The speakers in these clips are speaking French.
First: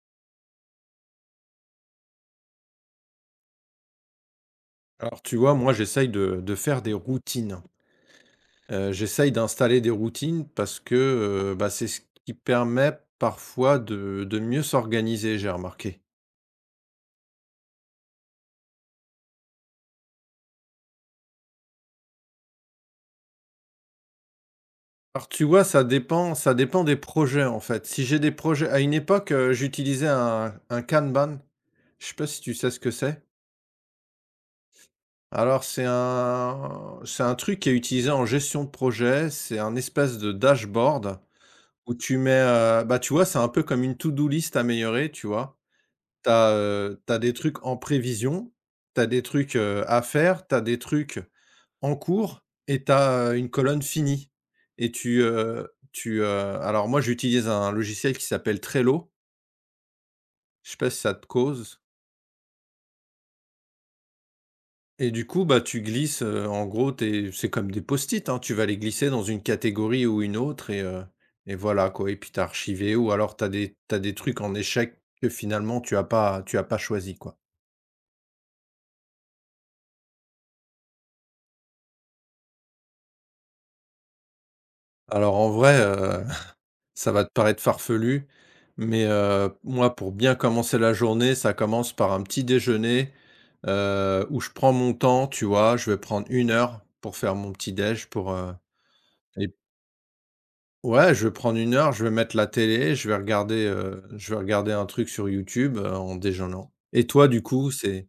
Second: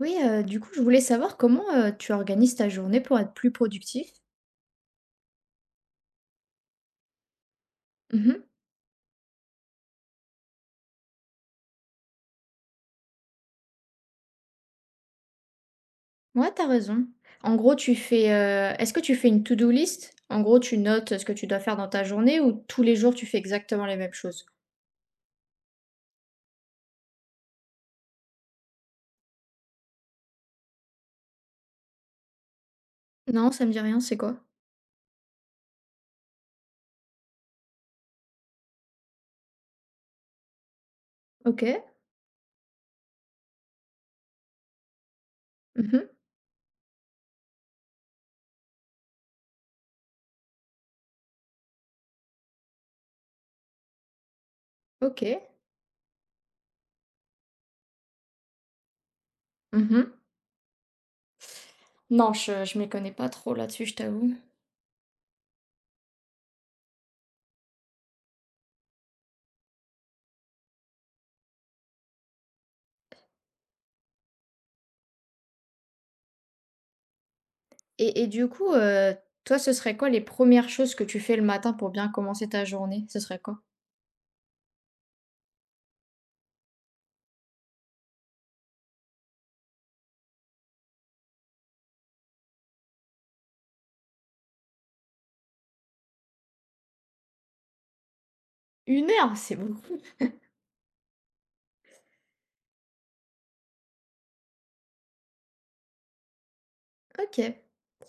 Oui, du coup, je voulais savoir comment, tu organises ta journée pour être plus productif? Alors, tu vois, moi, j'essaye de faire des routines. Mhm. J'essaye d'installer des routines parce que, bah, c'est ce qui permet parfois de mieux s'organiser, j'ai remarqué. Ouais, t'as raison. En gros, tu fais, est-ce que tu fais une to-do list? En gros, tu notes, ce que tu dois faire dans ta journée ou tous les jours, tu fais exactement les mêmes choses? Alors, tu vois, ça dépend des projets, en fait. Si j'ai des projets à une époque, j'utilisais un Kanban. Je sais pas si tu sais ce que c'est? Non, ça me dit rien, c'est quoi? Alors, c'est un truc qui est utilisé en gestion de projet. C'est un espèce de dashboard OK. où tu mets, bah, tu vois, c'est un peu comme une to do list améliorée, tu vois? Mhm. T'as des trucs en prévision, t'as des trucs, à faire, t'as des trucs en cours et t'as une colonne finie et OK. Alors moi j'utilise un logiciel qui s'appelle Trello, Mhm. je sais pas si ça te cause Non, je m'y connais pas trop là-dessus, je t'avoue. et du coup, bah, tu glisses, en gros tes c'est comme des post-it, hein, tu vas les glisser dans une catégorie ou une autre et voilà quoi et puis t'as archivé ou alors t'as des trucs en échec que finalement tu as pas choisi quoi. Et du coup, toi, ce serait quoi les premières choses que tu fais le matin pour bien commencer ta journée? Ce serait quoi? Alors en vrai, ça va te paraître farfelu, mais moi, pour bien commencer la journée, ça commence par un petit déjeuner, où je prends mon temps, tu vois? Je vais prendre une heure pour faire mon petit déj Une heure? et C'est beaucoup. ouais, je vais prendre une heure, je vais mettre la télé, je vais regarder un truc sur YouTube, en déjeunant. Et toi, du OK. coup, c'est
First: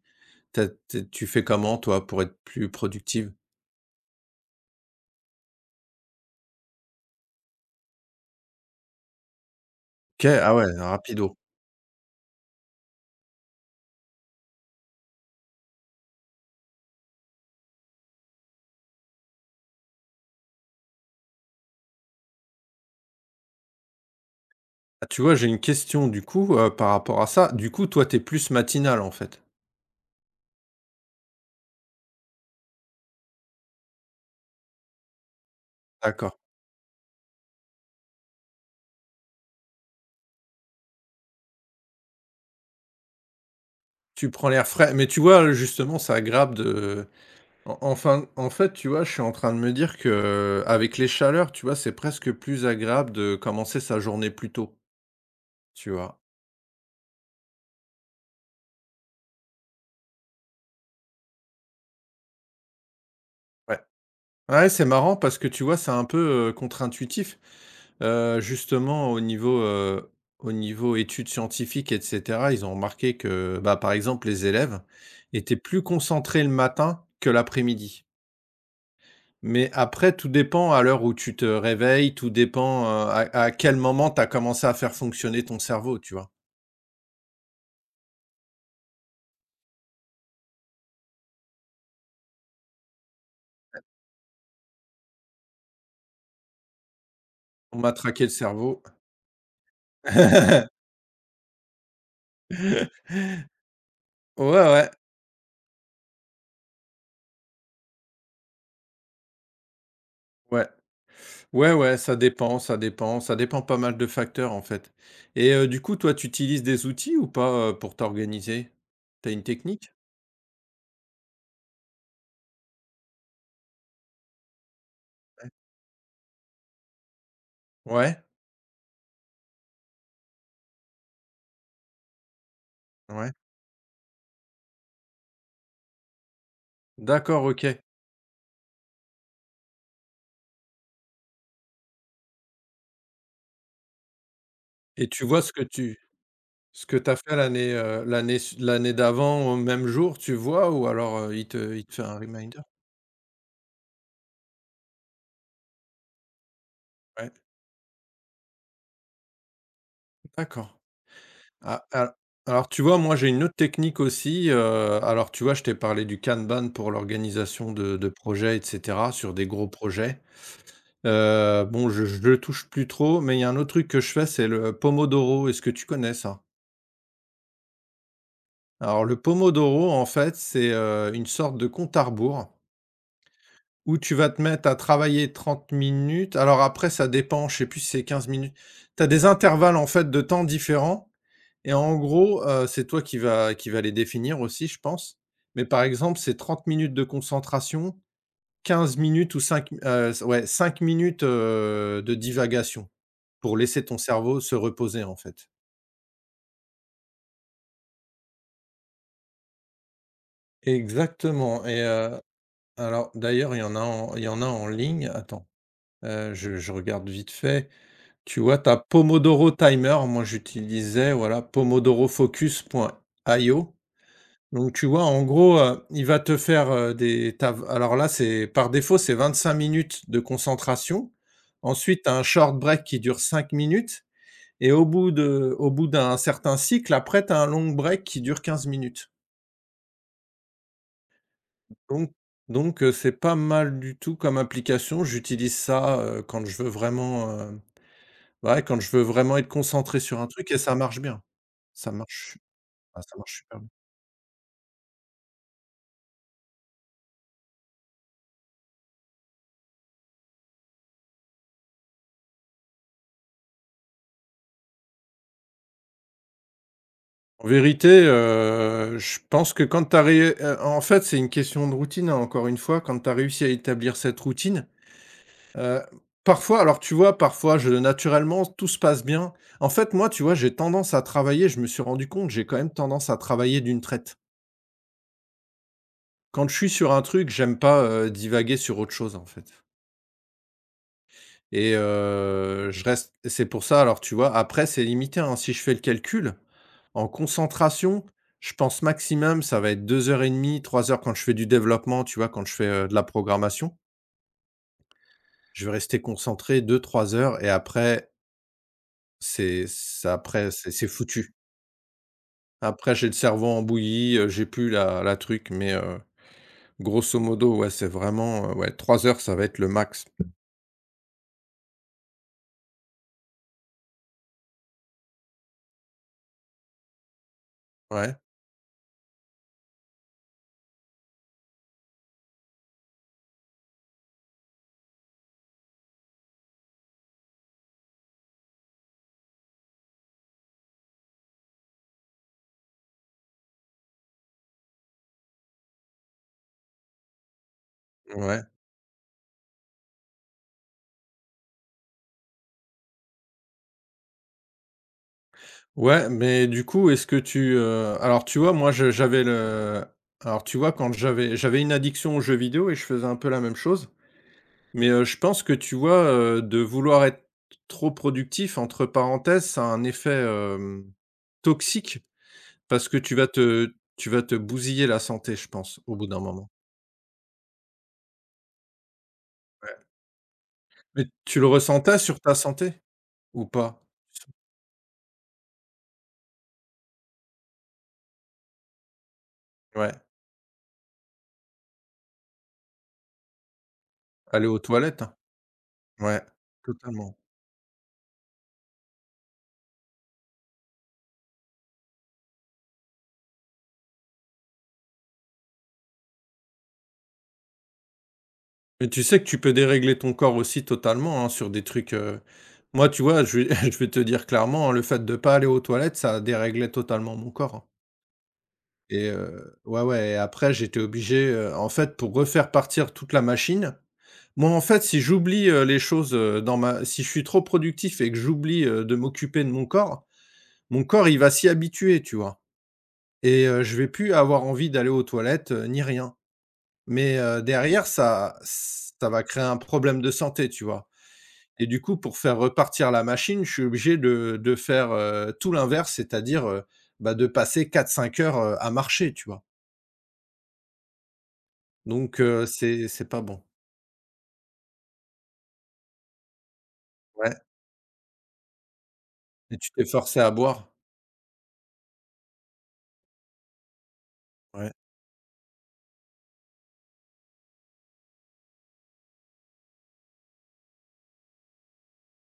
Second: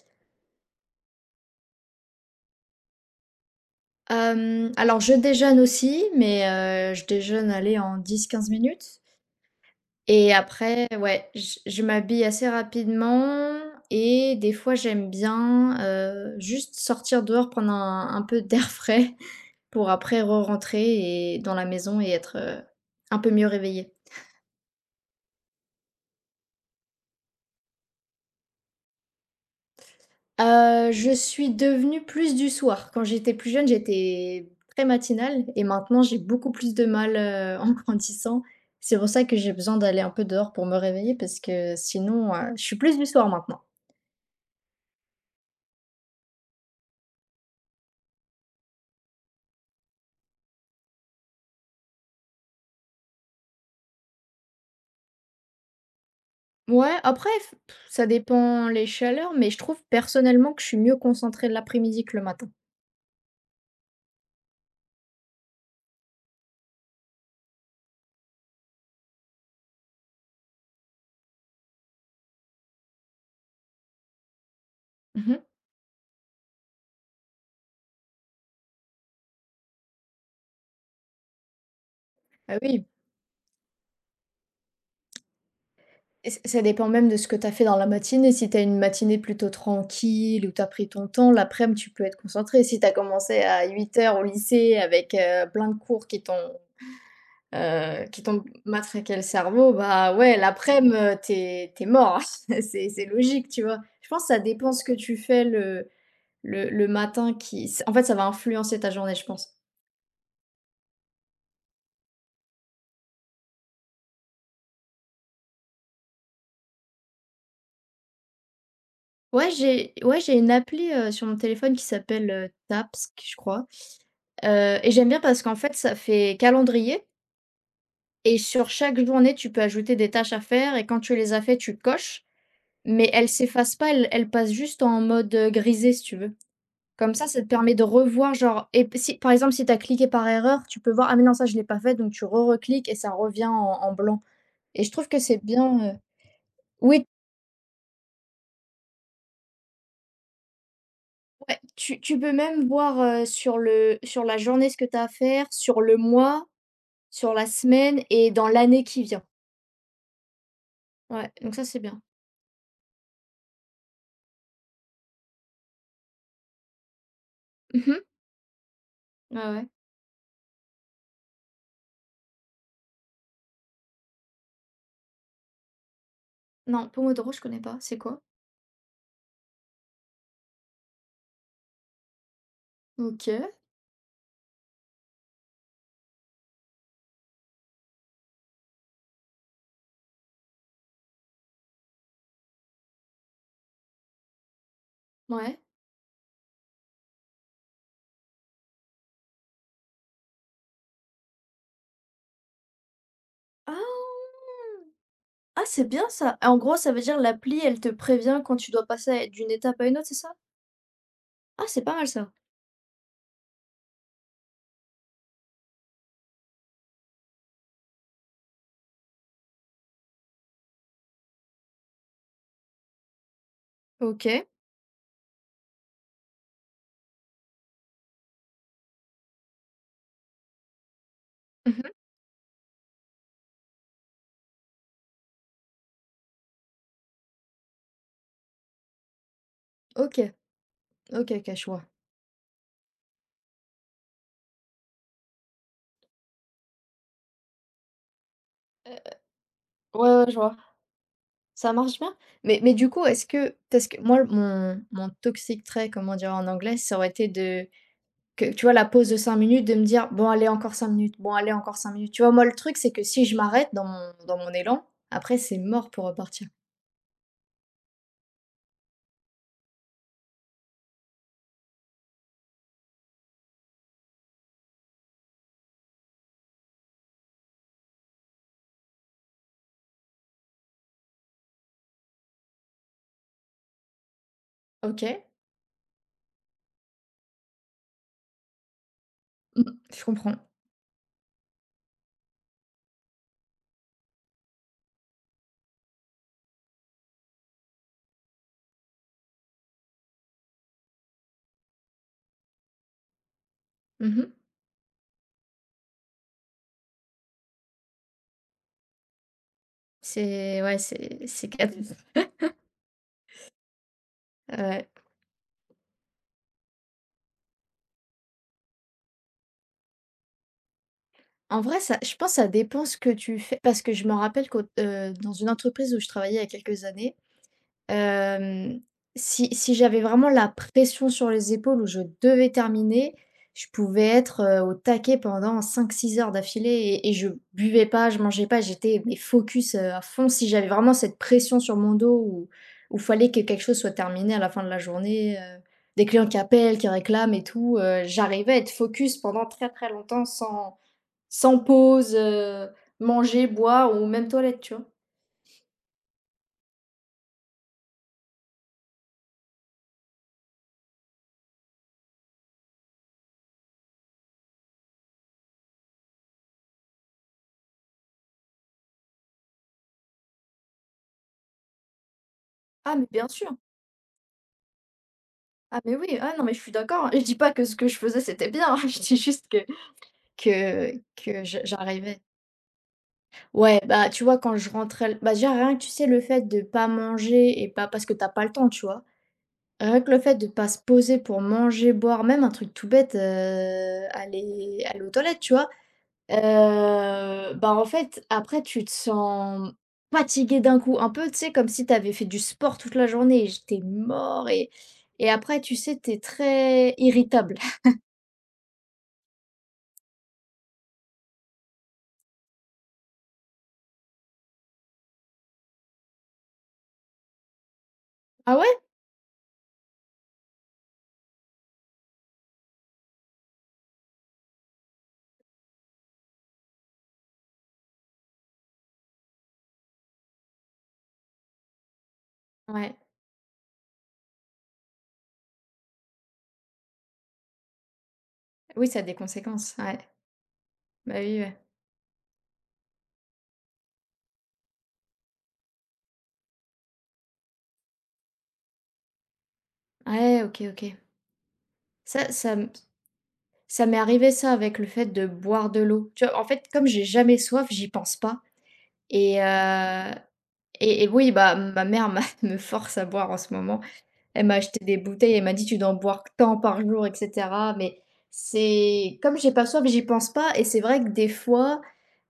tu as tu fais comment, toi, pour être plus productive? Alors je déjeune aussi, mais je déjeune, allez, en 10 15 minutes OK, et ah ouais, après, ouais, rapido. je m'habille assez rapidement et des fois j'aime bien, juste sortir dehors, prendre un peu d'air frais pour après re-rentrer et dans la maison et être, un peu mieux réveillée. Ah, tu vois, j'ai une question, du coup, par rapport à ça. Du coup, toi, t'es plus matinal en fait? Je suis devenue plus du soir. Quand j'étais plus jeune, j'étais très matinale et maintenant j'ai D'accord. beaucoup plus de mal, en grandissant. C'est pour ça que j'ai besoin d'aller un peu dehors pour me réveiller parce que sinon, je suis plus du soir maintenant. Tu prends l'air frais, mais tu vois, justement, ça aggrave de en enfin, en fait, tu vois, je suis en train de me dire que avec les chaleurs, tu vois, c'est presque plus agréable de commencer sa journée plus tôt, tu vois? Ouais, après ça dépend les chaleurs, mais je trouve personnellement que je suis mieux concentrée l'après-midi que le matin. Ouais. Ouais, c'est marrant parce que tu vois, c'est un peu, contre-intuitif. Justement au niveau, au niveau études scientifiques et cetera, ils ont remarqué que, bah, par exemple, les élèves Mmh. étaient plus concentrés le matin que l'après-midi. Mais après, tout dépend à l'heure où tu te réveilles, tout Ah oui. dépend, à quel moment tu as commencé à faire fonctionner ton cerveau, tu vois? Et ç ça dépend même de ce que tu as fait dans la matinée. Si tu as une matinée plutôt tranquille où tu as pris ton temps, laprès midi tu peux être concentré. Si tu as commencé à 8 heures au lycée avec, plein de cours qui t'ont, On m'a heu, qui traqué le t'ont cerveau. matraqué le cerveau, bah, ouais, laprès midi t'es es mort. C'est logique, tu vois? Je pense que ça Ouais, dépend ce ouais, que tu fais le matin qui en fait, ça va influencer ta journée, je pense. ouais. Ouais, ouais, ça dépend pas mal de facteurs, en fait. Du coup, toi, tu utilises des outils ou pas, pour t'organiser? T'as une Ouais, technique? J'ai une appli, sur mon téléphone qui s'appelle, Tapsk, je crois, et j'aime bien parce Ouais. qu'en fait, ça fait calendrier. Ouais? Et sur chaque journée, tu peux ajouter des tâches à faire et quand tu les as fait, tu coches, mais elles Ouais. s'effacent pas, elles passent juste en mode, grisé si tu veux. Comme ça D'accord, te permet OK. de revoir genre et p si par exemple, si tu as cliqué par erreur, tu peux voir: «Ah mais non, ça je l'ai pas fait», donc tu re recliques et ça revient en blanc. Et je trouve Et que tu vois c'est ce que bien, tu ce que oui, t'as fait l'année d'avant au même jour, tu vois? Ou alors, il ouais, te il te tu fait un tu peux reminder? même voir, sur la journée ce que tu as à faire, sur le mois, Ouais. sur la semaine et dans l'année qui vient. D'accord. Ouais, donc ça c'est A bien. al alors tu vois, moi j'ai une autre technique aussi, je t'ai parlé du Kanban pour l'organisation de Mhm. de projets et cetera, sur Ouais, des ouais. gros projets. Bon, je le touche plus trop, mais il y a un autre truc que je fais, c'est le Pomodoro. Est-ce que tu connais ça? Non, Pomodoro, je connais pas, c'est quoi? Alors le Pomodoro, en fait, c'est, une sorte de compte à rebours OK. où tu vas te mettre à travailler 30 minutes. Alors après, ça dépend, je sais plus si c'est 15 minutes. Tu as des intervalles, en fait, de temps différents. Et en gros, c'est toi qui va les définir aussi, je pense. Ouais. Mais par exemple, c'est 30 minutes de concentration, 15 minutes ou 5 m c ouais, 5 minutes, de divagation pour laisser ton Ah! cerveau se reposer, en fait. Ah, c'est bien ça! En gros, ça veut dire l'appli, elle te prévient quand tu dois passer à d'une étape à une autre, c'est ça? Ah, Exactement et c'est pas mal ça. alors d'ailleurs, il y en a en ligne. Attends, je regarde vite fait. Tu vois, tu as Pomodoro Timer. Moi, j'utilisais, voilà, pomodorofocus.io. OK. Donc tu vois, en gros, il va te faire, des tu alors là, c'est par défaut, c'est 25 minutes de concentration. Mmh. Ensuite, tu as un short break qui dure 5 minutes et au bout d'un certain cycle, après, tu as un long break qui dure 15 minutes. OK. OK, OK, je vois. Donc donc c'est pas mal du tout comme application. J'utilise ça, quand je veux vraiment, ouais, quand je veux vraiment être concentré Ouais, sur un ouais, je truc vois. et ça marche bien. Ça Ça marche bien. marche Mais du ah, coup, ça est-ce marche que super. parce que moi, mon toxic trait, comment dire en anglais, ça aurait été de que tu vois la pause de 5 minutes, de me dire: «Bon allez encore 5 minutes, bon allez encore 5 minutes». Tu vois? Moi, le truc, c'est que si je m'arrête dans mon élan, après c'est mort pour repartir. En vérité, je pense que quand tu as en fait, c'est une question de routine, hein, encore une fois. Quand tu as réussi à établir cette routine, heu, parfois alors tu vois, parfois je naturellement, tout se passe bien. En fait, moi, tu vois, j'ai tendance à travailler, je me suis rendu compte, j'ai quand même tendance à travailler d'une traite. OK. Quand je suis sur un truc, j'aime pas, divaguer sur autre chose, en fait Mmh, je comprends. et je reste c'est pour ça alors tu vois, après c'est limité, hein, si je fais le calcul. En concentration, je pense maximum, ça va être 2 heures et demie, 3 heures quand je fais du développement, tu vois? Quand je fais, de la programmation. Mmh. Je vais rester concentré 2, 3 heures et après c'est ça après C'est c'est ouais, c'est foutu. c'est cat Après j'ai le cerveau embouilli, j'ai plus ouais. la truc mais grosso modo, ouais, c'est vraiment, 3 heures, ça va être le max. En vrai, ça je pense que ça dépend ce que tu fais parce que je me rappelle qu'au dans une entreprise où je travaillais il y a quelques années, Ouais, Hem, si si j'avais vraiment la pression sur les épaules où je devais terminer, je pouvais être, au taquet pendant 5 6 heures d'affilée et je buvais pas, je mangeais pas, j'étais mais focus, à fond. Si j'avais vraiment cette pression sur mon dos où fallait que quelque chose soit terminé à la fin de la journée, des clients qui appellent, qui réclament et tout, ouais. j'arrivais à être focus pendant très, très longtemps sans pause, manger, boire ou même toilette, tu vois? Ouais, mais du coup, alors tu vois, moi je j'avais le alors tu vois, quand j'avais une addiction aux jeux vidéo et je faisais un peu la même chose. Mais, je pense que tu vois, de vouloir être trop productif entre parenthèses, ça a un effet, toxique parce Ah que mais tu vas bien sûr! te tu vas te bousiller la santé, je pense, Ah mais au bout oui, d'un ah non moment. mais je suis d'accord, hein. Je dis pas que ce que je faisais c'était bien, je dis juste Ouais. Mais tu que le je ressentais sur j'arrivais. ta santé ou Ouais, pas? bah, tu vois quand je rentrais bah, déjà rien que tu sais le fait de pas manger et pas parce que t'as pas le temps, tu vois? Ouais, Rien que le fait de pas se poser pour manger, boire, même un truc tout bête, aller aux aller toilettes? aux Hein. toilettes, tu vois? Ouais, totalement. Bah, en fait, après tu te sens fatigué d'un coup, un peu, tu sais, comme si t'avais fait du sport toute la journée et j'étais mort et après tu sais, t'es très irritable. Mais tu sais que tu peux dérégler ton corps aussi totalement, hein, sur des trucs, moi, tu vois, je vais je vais te dire clairement, hein, le fait de pas aller aux toilettes, ça a déréglé totalement mon corps, hein. Ah ouais? Ouais, ouais et après j'étais obligé, en fait pour refaire partir toute la machine. Moi en fait si j'oublie, les choses, dans ma si je suis trop productif et que j'oublie, de m'occuper de mon corps il va s'y habituer, tu vois? Ouais. Je vais plus avoir envie d'aller aux toilettes, ni rien. Mais derrière ça Oui, ça a ça des va créer un conséquences, ouais. problème de santé, tu vois? Bah oui, ouais. Et du coup pour faire repartir la machine, je suis obligé de faire, tout l'inverse, c'est-à-dire, bah, de passer 4, 5 heures, à marcher, tu vois? Ouais, OK, OK. Donc Ça heu, ça me c'est pas bon. ça m'est arrivé ça avec le fait de boire de l'eau. Tu vois? En fait, comme j'ai Ouais. jamais soif, j'y pense pas et Et tu t'es heu forcé à boire? et et oui, bah, ma mère m'a me force à boire en ce moment. Elle m'a Ouais. acheté des bouteilles, elle m'a dit: «Tu dois en boire tant par jour et cetera» mais c'est comme j'ai pas soif, j'y pense pas et c'est vrai que des fois,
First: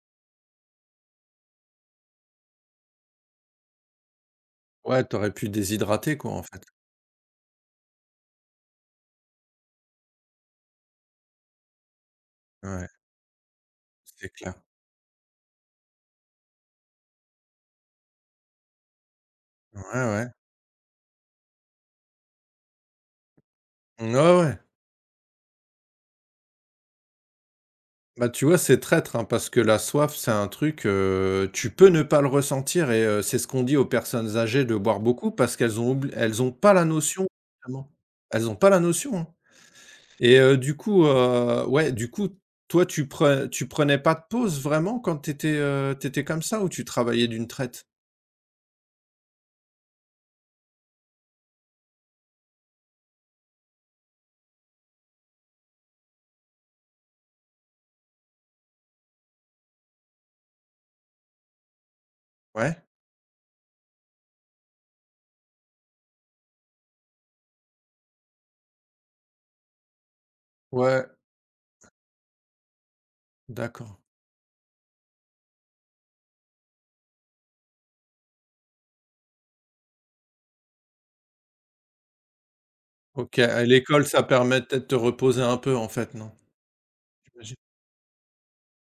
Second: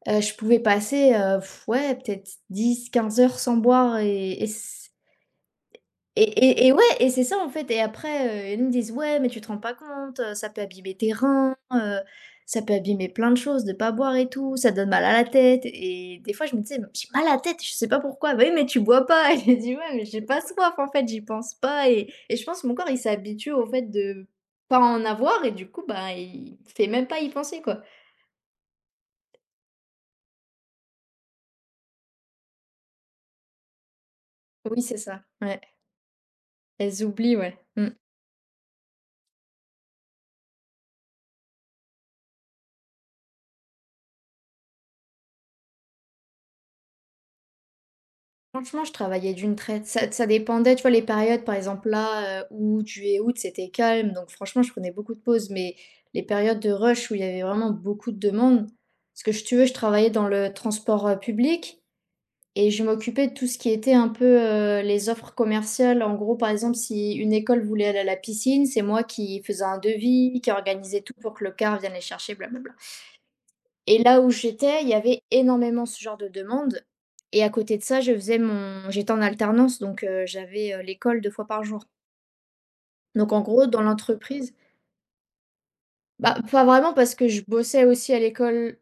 je pouvais passer, ouais, peut-être 10 15 heures sans boire et Ouais, t'aurais pu déshydrater Et quoi, en fait. et et ouais et c'est ça en fait et après, ils me disent: «Ouais, mais tu te rends pas compte, ça peut abîmer tes reins, ça peut Ouais, abîmer plein de choses de pas boire et c'est clair. tout, ça donne mal à la tête» et des fois je me disais: «Mais j'ai mal à la tête, je sais pas pourquoi». «Bah oui, mais tu bois pas» et j'ai dit: Ouais, «Ouais, mais j'ai ouais. pas soif en fait, j'y pense pas» et je pense que mon corps il s'habitue au fait Ouais, de ouais. pas en avoir et du coup, bah, il fait même pas y penser quoi. Bah, tu vois, c'est traître, hein, parce que la soif, c'est un truc, tu peux ne pas le ressentir et c'est ce qu'on dit aux personnes âgées de Oui, c'est boire ça, beaucoup parce ouais. qu'elles ont pas la Elles notion, oublient, ouais. justement. Mmh. Elles ont pas la notion, hein. Du coup, du coup, toi, tu prenais pas de pause vraiment quand t'étais comme ça ou tu travaillais d'une traite? Franchement, je travaillais d'une traite. Ça dépendait, tu vois, les périodes, par exemple, là, août, juillet, août, c'était calme, donc franchement, je prenais beaucoup de pauses, mais les périodes de rush où il y avait vraiment beaucoup de demandes parce que si tu veux, je travaillais dans le transport, public et Ouais? je m'occupais de tout ce qui était un peu, les offres commerciales. En gros, par exemple, si une école voulait aller à la piscine, c'est moi qui faisais un devis, qui organisais Ouais. tout pour que le CAR vienne les chercher, blablabla. Et D'accord. là où j'étais, il y avait énormément ce genre de demande et à côté de ça, je faisais mon j'étais en alternance donc j'avais, l'école 2 fois par jour. Donc OK, en à gros, dans l'école, ça l'entreprise permet peut-être de te reposer un peu en fait, non? bah, pas vraiment parce que je J'imagine. bossais aussi à l'école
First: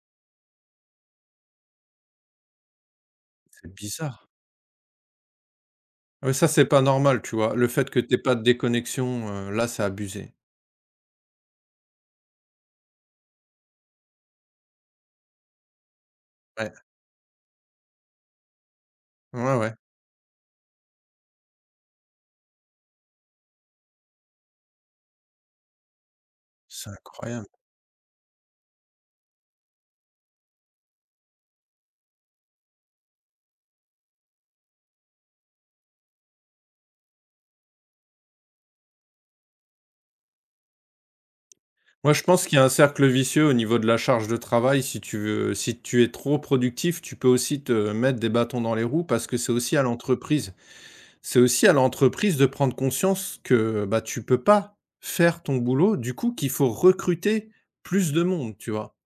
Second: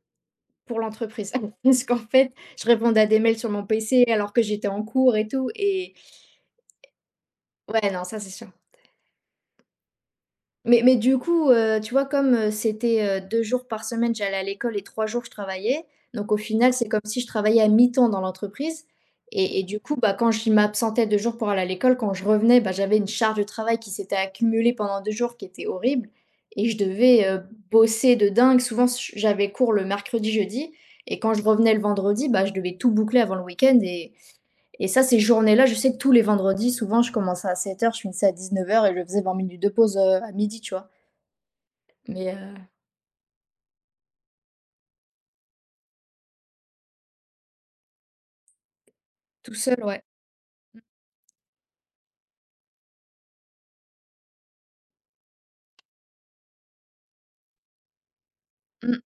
pour l'entreprise. Parce qu'en fait, je répondais à des mails sur mon C'est PC bizarre. alors que j'étais en cours et tout et Ouais, ça, c'est pas normal, tu vois? Le fait ouais, que non, ça t'aies c'est pas de sûr. déconnexion, là, c'est abusé. Mais du coup, tu vois, comme, c'était, 2 jours par semaine, j'allais à l'école et 3 jours je travaillais, donc au Ouais. final, c'est comme si je travaillais à mi-temps dans l'entreprise Ouais, et ouais, du coup, bah, quand je m'absentais 2 jours pour aller à l'école, quand je revenais, bah, j'avais une charge de travail qui s'était accumulée pendant 2 jours qui était horrible et je c'est devais, incroyable. bosser de dingue. Souvent, s j'avais cours le mercredi, jeudi et quand je revenais le vendredi, bah, je devais tout boucler avant le week-end et ça, ces journées-là, je sais que tous les vendredis, souvent, je commençais à 7 heures je finissais à 19 heures et je faisais 20 minutes de pause, à midi tu vois? Moi, je Mais pense heu, qu'il y a un cercle vicieux au niveau de la charge de travail. Si tu es trop productif, tu peux aussi te mettre des bâtons dans les roues parce que c'est tout aussi seul, à ouais. l'entreprise. C'est aussi à l'entreprise de prendre conscience que, bah, tu peux pas faire ton boulot, du coup, qu'il faut recruter plus de monde, tu vois? Mmh.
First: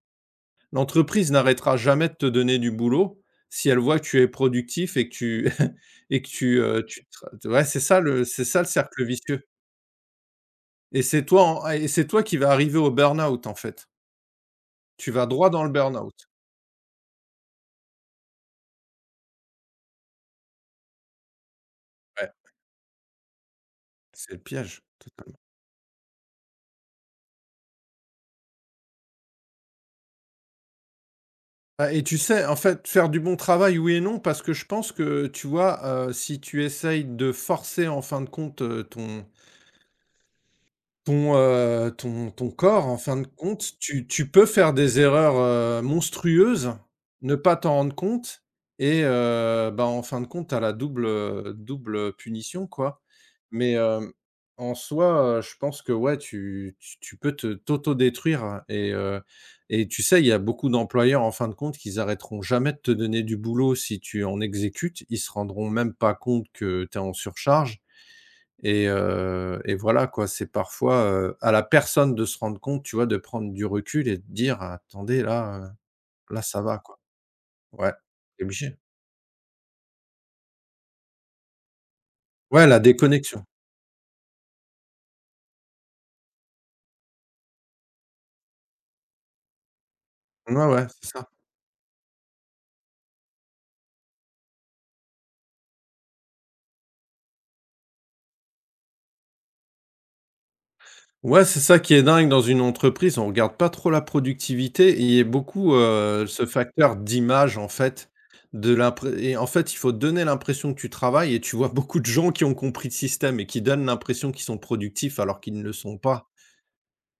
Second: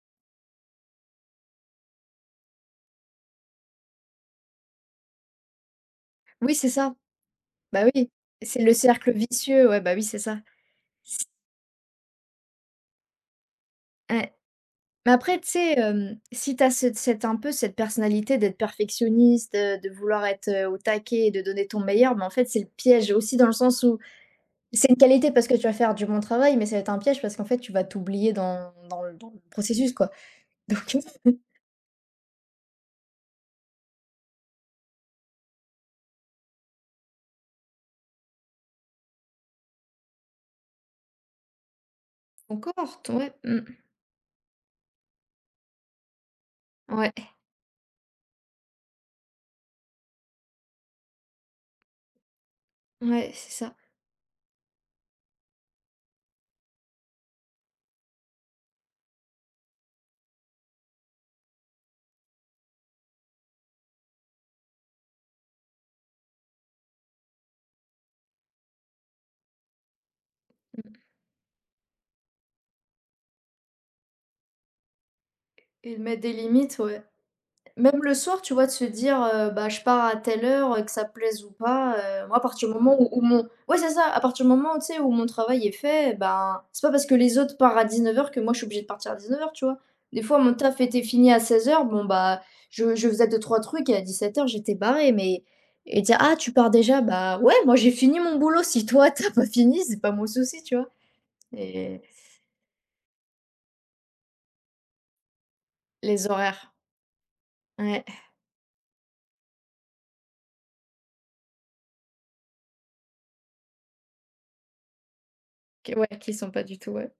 L'entreprise n'arrêtera jamais de te donner du boulot si elle voit que tu es productif et que tu et que Oui, tu, c'est ça. tu tra ouais, c'est Bah, ça oui, le c'est ça c'est le le cercle cercle vicieux vicieux, ouais, bah, oui, c'est ça. et S c'est toi en et c'est toi qui vas arriver au burn-out, en fait. Ouais. Tu Mais vas après, tu droit dans le sais, burn-out. si t'as as cette un peu cette personnalité d'être perfectionniste, de vouloir être, au taquet et de donner ton meilleur, mais en Ouais, fait, c'est le piège aussi dans le sens où c'est le piège, c'est une qualité totalement. parce que tu vas faire du bon travail, mais ça va être un piège parce qu'en fait, tu vas t'oublier dans le processus, quoi. Donc Ah et tu sais, en fait, faire du bon travail, oui et non, parce que je pense que, tu vois, si tu essayes de forcer en fin de compte, ton ton corps, en corps, ton fin de ouais, mmh, compte, tu peux faire des erreurs, monstrueuses, ouais, ne pas t'en rendre compte et bah, en fin de compte, tu as la double punition, quoi. ouais, c'est Mais ça. hem, en soi, je pense que ouais, tu peux te t'autodétruire et tu sais, il y a beaucoup d'employeurs, en fin de compte, qu'ils arrêteront jamais de te donner du boulot si tu en exécutes. Ils se rendront même pas compte que tu es en surcharge et voilà quoi, c'est parfois, à la personne de se rendre compte, tu vois? De prendre du recul et de dire: «Attendez là, Et de mettre des là ça va limites, quoi». ouais. Ouais, Même le soir, tu tu vois, de obligé. se dire, bah, je pars à telle heure, que ça plaise ou pas, moi à Ouais, partir du la moment où où déconnexion. mon ouais, c'est ça, à partir du moment, tu sais, où mon travail est fait, ben, c'est pas parce que les autres partent à 19 heures que moi je suis obligée de partir à 19 heures, tu vois? Des fois mon Ouais, taf ouais, était c'est ça. fini à 16 heures. Bon, bah, je faisais deux trois trucs et à 17 heures, j'étais barrée, mais et dire: «Ah, tu pars déjà?» bah, ouais, moi j'ai fini mon boulot, si toi t'as pas fini, c'est pas mon souci, tu vois? Ouais, c'est ça qui Et est dingue dans une entreprise, on regarde pas trop la productivité et il y a beaucoup, les ce horaires, facteur d'image en ouais, fait, de l'impré et en fait, il faut donner l'impression que tu travailles et tu vois beaucoup de gens qui ont compris le système et qui donnent l'impression qu'ils sont productifs alors qu'ils ne le sont pas. qui sont pas du tout, ouais.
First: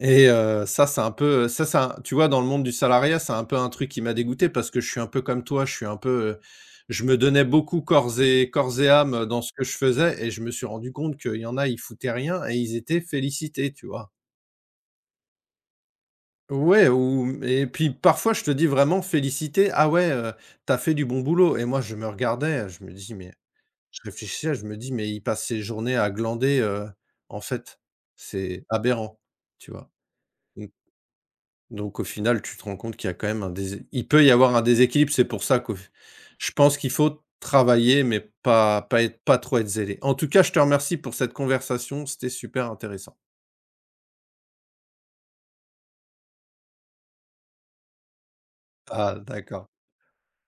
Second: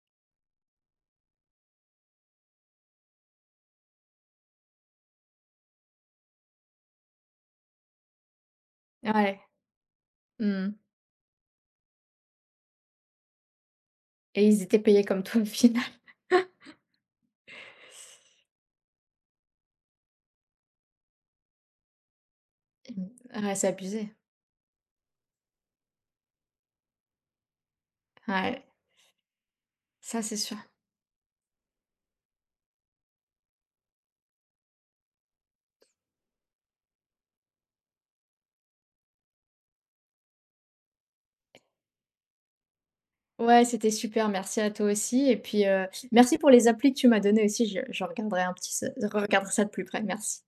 Ça, c'est un peu ça, ça, tu vois, dans le monde du salariat, c'est un peu un truc qui m'a dégoûté parce que je suis un peu comme toi, je suis un peu, je me donnais beaucoup corps et âme Ouais, dans ce que je faisais et je me suis mmh rendu compte qu'il y en a, ils foutaient rien et ils étaient félicités, tu vois? et ils étaient payés comme toi au final. Ouais ou et puis parfois, je te dis vraiment félicité: «Ah ouais, tu fait du bon boulot» et moi, je me regardais, je me dis: «Mais» Mmh. Ouais, c'est je abusé. réfléchissais, je me dis: «Mais ils passent ses journées à glander» en fait, Ouais, c'est aberrant, tu vois? ça, c'est sûr. Donc au final, tu te rends compte qu'il y a quand même un dés il peut y avoir un déséquilibre. C'est pour ça que je pense qu'il faut travailler, mais pas trop être zélé. En tout cas, je te remercie pour cette conversation, c'était super intéressant. Ouais, c'était super, merci à toi aussi et puis, merci pour les applis que tu m'as données aussi, je regarderai un petit je Ah regarderai ça d'accord. de plus près, merci.